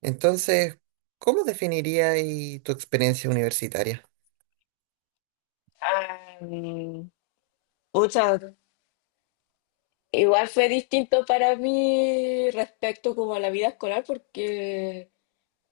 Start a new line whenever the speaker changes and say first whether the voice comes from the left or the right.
right: Entonces, ¿cómo definirías tu experiencia universitaria?
left: Am, pucha, Igual fue distinto para mí respecto como a la vida escolar porque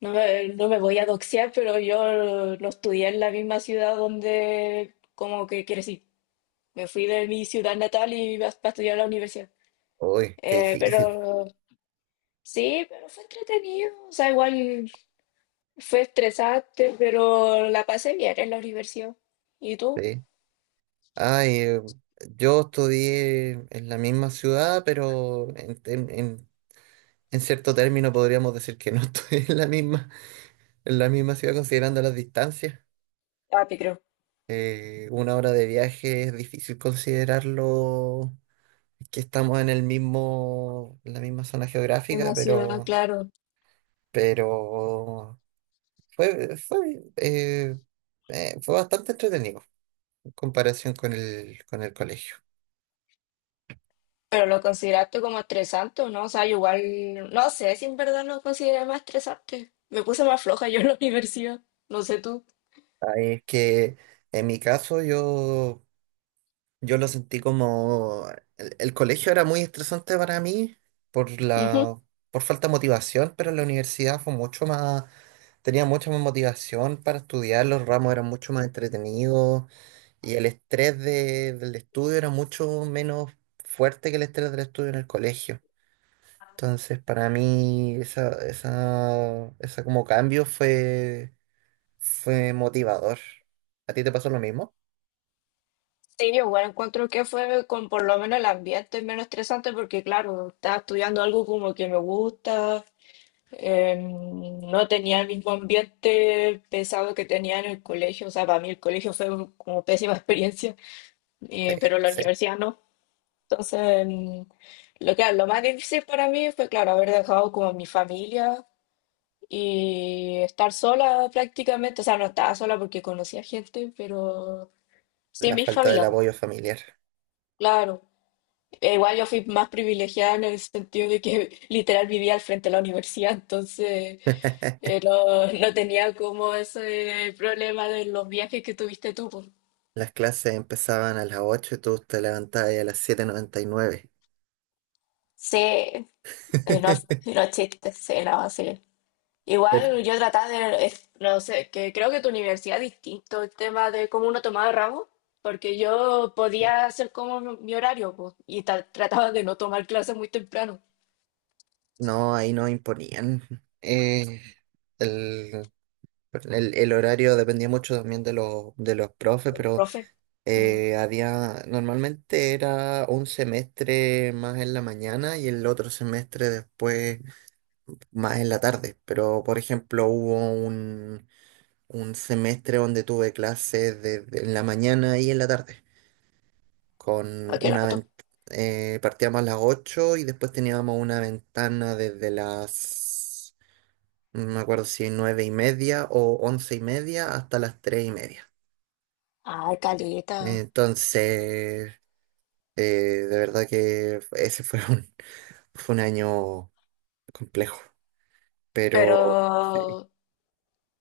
left: no me voy a doxear, pero yo no estudié en la misma ciudad donde como que crecí. Me fui de mi ciudad natal y iba para estudiar a la universidad.
right: Uy, qué
left: Eh,
right: difícil.
left: pero sí, pero fue entretenido. O sea, igual fue estresante, pero la pasé bien en la universidad. ¿Y tú?
right: Sí. Ay, yo estudié en la misma ciudad, pero en cierto término podríamos decir que no estudié en la misma ciudad considerando las distancias.
left: Papi, creo.
right: Una hora de viaje es difícil considerarlo que estamos en el mismo, en la misma zona
left: En
right: geográfica,
left: mi ciudad,
right: pero,
left: claro.
right: pero Fue, fue, eh, eh, fue bastante entretenido en comparación con el colegio.
left: Pero lo consideraste como estresante o no, o sea, yo igual, no sé si en verdad lo consideré más estresante. Me puse más floja yo en la universidad, no sé tú.
right: Ahí es que en mi caso yo, yo lo sentí como... El colegio era muy estresante para mí, por
left: Ujú.
right: la, por falta de motivación, pero la universidad fue mucho más... Tenía mucha más motivación para estudiar, los ramos eran mucho más entretenidos y el estrés del estudio era mucho menos fuerte que el estrés del estudio en el colegio. Entonces, para mí, esa como cambio fue motivador. ¿A ti te pasó lo mismo?
left: Sí, yo igual encuentro que fue con por lo menos el ambiente menos estresante porque claro, estaba estudiando algo como que me gusta, no tenía el mismo ambiente pesado que tenía en el colegio, o sea, para mí el colegio fue como pésima experiencia,
right: Sí,
left: pero la
right: sí.
left: universidad no. Entonces, lo más difícil para mí fue, claro, haber dejado como mi familia y estar sola prácticamente. O sea, no estaba sola porque conocía gente, pero sí,
right: La
left: mi
right: falta del
left: familia, pues,
right: apoyo familiar.
left: claro. E igual yo fui más privilegiada en el sentido de que literal vivía al frente de la universidad, entonces no tenía como ese problema de los viajes que tuviste tú, pues.
right: Las clases empezaban a las 8 y tú te levantabas ahí a las 7.99.
left: Sí, no, no chistes, sí, no, sí.
right: Pero,
left: Igual yo trataba de, no sé, que creo que tu universidad es distinto el tema de cómo uno tomaba ramos, porque yo
right: eh,
left: podía hacer como mi horario, pues, y trataba de no tomar clases muy temprano.
right: no, ahí no imponían. Eh, el, el horario dependía mucho también de los profes.
left: El
right: Pero
left: profe, mm,
right: Había, normalmente era un semestre más en la mañana y el otro semestre después más en la tarde. Pero, por ejemplo, hubo un semestre donde tuve clases desde en la mañana y en la tarde.
left: ¿a
right: Con
left: qué la
right: una
left: mató?
right: vent- partíamos a las 8 y después teníamos una ventana desde las, no me acuerdo si 9:30 o 11:30, hasta las 3:30.
left: Ay, caleta.
right: Entonces. Eh, de verdad que ese fue fue un año complejo, pero sí.
left: Pero,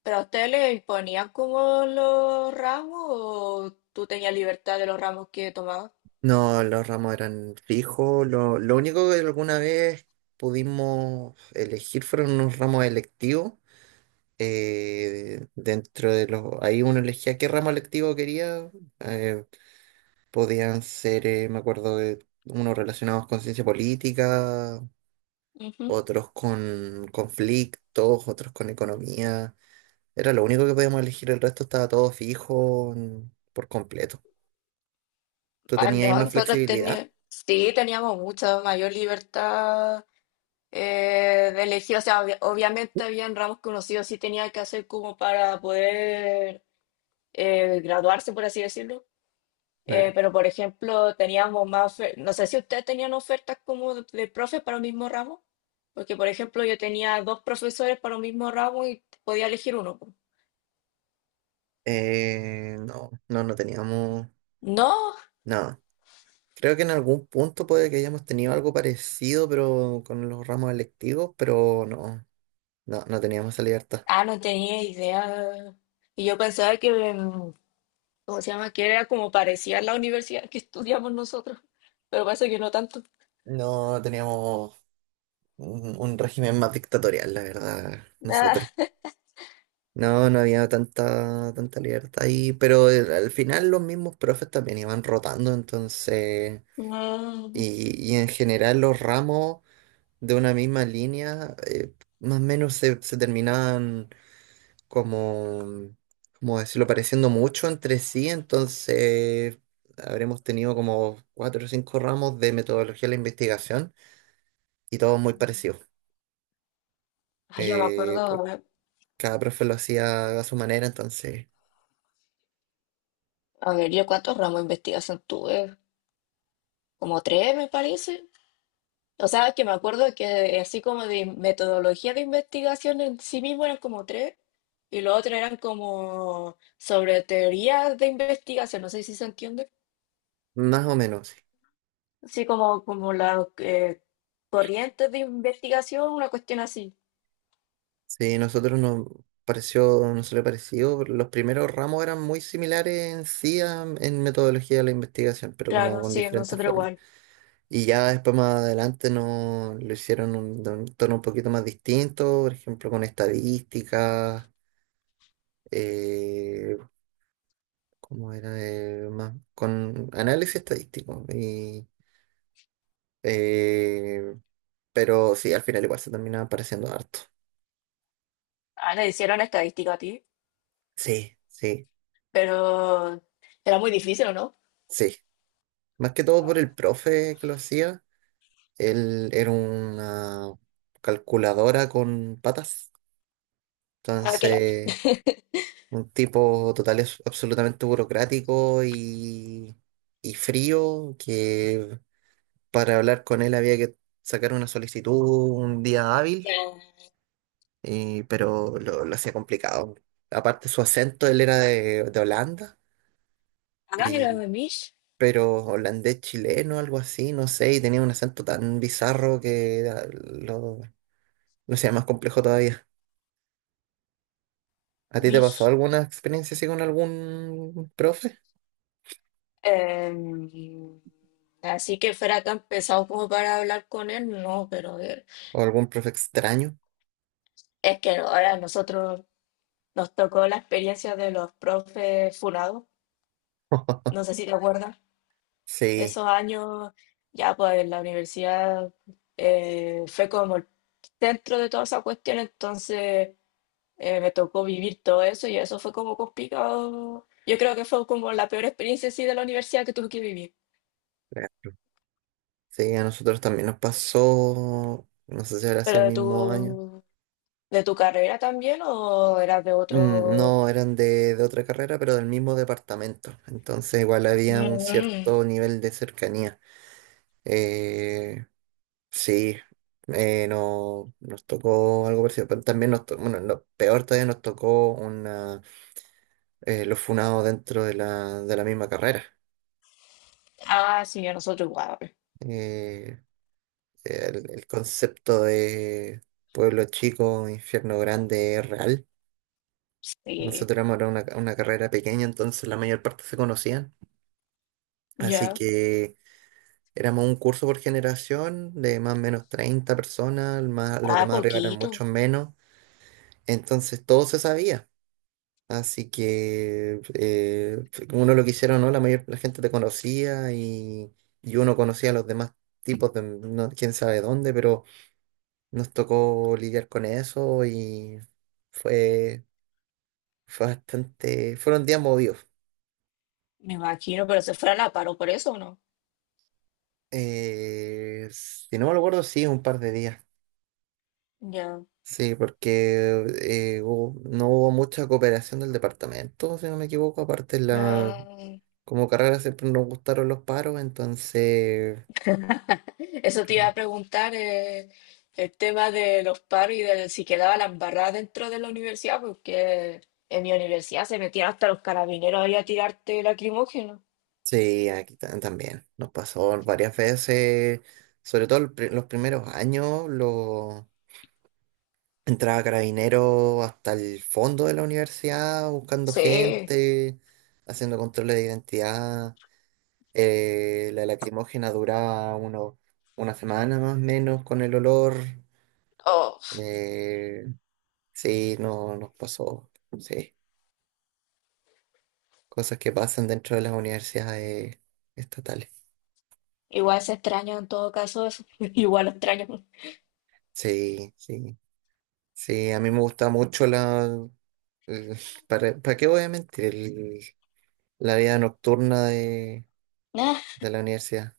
left: ¿Pero a usted le imponían como los ramos o tú tenías libertad de los ramos que tomabas?
right: No, los ramos eran fijos. Lo único que alguna vez pudimos elegir fueron unos ramos electivos. Ahí uno elegía qué ramo electivo quería. eh, podían ser, me acuerdo, de unos relacionados con ciencia política,
left: Ujú.
right: otros con conflictos, otros con economía. Era lo único que podíamos elegir, el resto estaba todo fijo, por completo. ¿Tú
left: Ah,
right: tenías ahí
left: no,
right: más
left: nosotros
right: flexibilidad?
left: teníamos, sí, teníamos mucha mayor libertad de elegir, o sea, obviamente habían ramos conocidos sí sí tenía que hacer como para poder graduarse, por así decirlo.
right: Claro.
left: Pero, por ejemplo, teníamos más, no sé si ustedes tenían ofertas como de profes para un mismo ramo, porque, por ejemplo, yo tenía dos profesores para un mismo ramo y podía elegir uno, po.
right: No, no, no teníamos
left: No,
right: nada. Creo que en algún punto puede que hayamos tenido algo parecido, pero con los ramos electivos, pero no, no, no teníamos esa libertad.
left: ah, no tenía idea. Y yo pensaba que, ¿cómo se llama? Que era como parecía la universidad que estudiamos nosotros, pero parece que no tanto.
right: No teníamos un régimen más dictatorial, la verdad, nosotros.
left: Ah.
right: No, no había tanta, tanta libertad ahí, pero al final los mismos profes también iban rotando. Entonces
left: Mm.
right: y en general los ramos de una misma línea, más o menos se terminaban, como, como decirlo, pareciendo mucho entre sí. Entonces habremos tenido como cuatro o cinco ramos de metodología de la investigación, y todos muy parecidos.
left: Ay, yo me
right: Eh,
left: acuerdo,
right: por- cada profe lo hacía a su manera, entonces
left: a ver, yo cuántos ramos de investigación tuve, como tres me parece. O sea, que me acuerdo que así como de metodología de investigación en sí mismo eran como tres, y lo otro eran como sobre teorías de investigación, no sé si se entiende.
right: más o menos. Sí.
left: Así como, como las corrientes de investigación, una cuestión así.
right: Sí, nosotros nos le pareció, los primeros ramos eran muy similares en sí, en metodología de la investigación, pero como
left: Claro,
right: con
left: sí,
right: diferentes
left: nosotros
right: formas.
left: igual.
right: Y ya después, más adelante, no, lo hicieron de un tono un poquito más distinto, por ejemplo con estadísticas. eh, ¿Cómo era? Más, con análisis estadístico. Y, eh, pero sí, al final igual se terminaba pareciendo harto.
left: Ah, le hicieron estadística a ti,
right: Sí, sí,
left: pero era muy difícil, ¿o no?
right: sí. Más que todo por el profe que lo hacía. Él era una calculadora con patas.
left: Ah, qué lata.
right: Entonces, un tipo total, absolutamente burocrático y frío, que para hablar con él había que sacar una solicitud un día hábil,
left: Ya.
right: pero lo hacía complicado. Aparte, su acento, él era de Holanda,
left: Ah, era
right: y,
left: de Mish.
right: pero holandés chileno, algo así, no sé, y tenía un acento tan bizarro que lo hacía más complejo todavía. ¿A ti te pasó
left: Mish,
right: alguna experiencia así con algún profe?
left: em, así que fuera tan pesado como para hablar con él, no, pero
right: ¿O algún profe extraño?
left: es que ahora nosotros nos tocó la experiencia de los profes funados, no sé si te acuerdas,
right: Sí,
left: esos años ya pues en la universidad fue como el centro de toda esa cuestión, entonces me tocó vivir todo eso y eso fue como complicado. Yo creo que fue como la peor experiencia sí de la universidad que tuve que vivir,
right: claro. Sí, a nosotros también nos pasó, no sé si habrá sido el
left: pero
right: mismo año.
left: tú... ¿De tu carrera también o eras de
right: Mm,
left: otro?
right: no, eran de otra carrera, pero del mismo departamento. Entonces igual había un
left: Mm,
right: cierto nivel de cercanía. Eh, sí, no, nos tocó algo parecido, pero también nos tocó, bueno, lo peor todavía nos tocó una, los funados dentro de la misma carrera.
left: Ah, sí, a nosotros igual.
right: Eh, el concepto de pueblo chico, infierno grande es real.
left: Sí,
right: Nosotros éramos era una carrera pequeña, entonces la mayor parte se conocían. Así
left: ya.
right: que éramos un curso por generación de más o menos 30 personas. Más, los
left: Ah,
right: demás arriba eran
left: poquito,
right: muchos menos. Entonces todo se sabía. Así que uno lo quisiera o no, la gente te conocía y uno conocía a los demás tipos de quién sabe dónde, pero nos tocó lidiar con eso, y fue, fue bastante, fueron días movidos.
left: me imagino, pero se fue a la paro por eso, ¿o no?
right: Si no me lo acuerdo, sí, un par de días.
left: Ya.
right: Sí, porque no hubo mucha cooperación del departamento, si no me equivoco. Aparte,
left: Ah,
right: como carrera siempre nos gustaron los paros. Entonces
left: eso te iba a preguntar, el tema de los paros y de si quedaba la embarrada dentro de la universidad, porque en mi universidad se metían hasta los carabineros ahí a tirarte lacrimógeno.
right: sí, aquí también nos pasó varias veces, sobre todo los primeros años. Los Entraba Carabinero hasta el fondo de la universidad buscando
left: Sí.
right: gente, haciendo controles de identidad. La lacrimógena duraba una semana más o menos con el olor.
left: Oh,
right: Eh, sí, no nos pasó. Sí, cosas que pasan dentro de las universidades estatales.
left: igual se extraña en todo caso eso. Igual lo extraño.
right: Sí, sí. Sí, a mí me gusta mucho ¿Para qué voy a mentir? La vida nocturna de la universidad.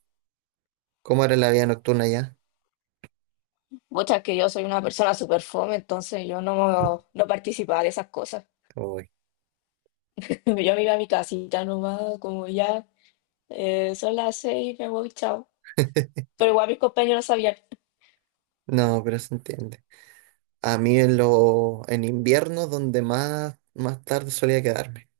right: ¿Cómo era la vida nocturna ya?
left: Muchas que yo soy una persona súper fome, entonces yo no, no participaba de esas cosas.
right: Uy.
left: Yo me iba a mi casita nomás, como ya son las 6, me voy, chao. Pero igual mis compañeros sabían.
right: No, pero se entiende. A mí en invierno donde más, más tarde solía quedarme.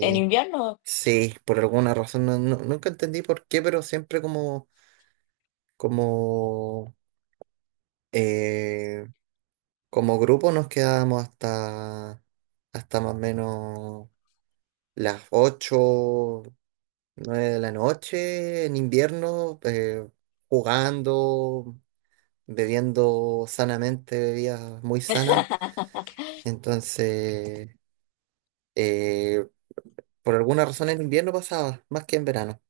left: En invierno,
right: sí, por alguna razón, nunca entendí por qué, pero siempre como, eh, como grupo nos quedábamos hasta, hasta más o menos las 8, 9 de la noche en invierno, jugando, bebiendo sanamente, bebidas muy sanas. Entonces, eh, por alguna razón en invierno pasaba más que en verano.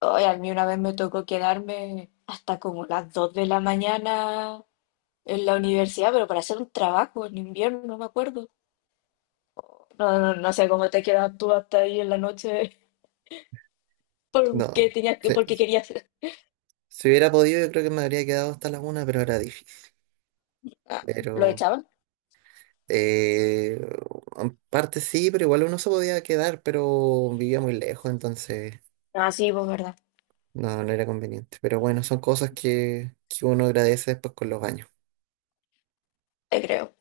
left: hoy a mí una vez me tocó quedarme hasta como las 2 de la mañana en la universidad, pero para hacer un trabajo en invierno, no me acuerdo. No, no, no sé cómo te quedas tú hasta ahí en la noche, porque
right: No,
left: tenías que,
right: si,
left: porque querías.
right: si hubiera podido, yo creo que me habría quedado hasta la 1, pero era difícil.
left: Ah, ¿lo
right: Pero,
left: echaban?
right: eh, en parte sí, pero igual uno se podía quedar, pero vivía muy lejos, entonces
left: Ah, sí, pues verdad,
right: no era conveniente. Pero bueno, son cosas que uno agradece después con los años.
left: te creo.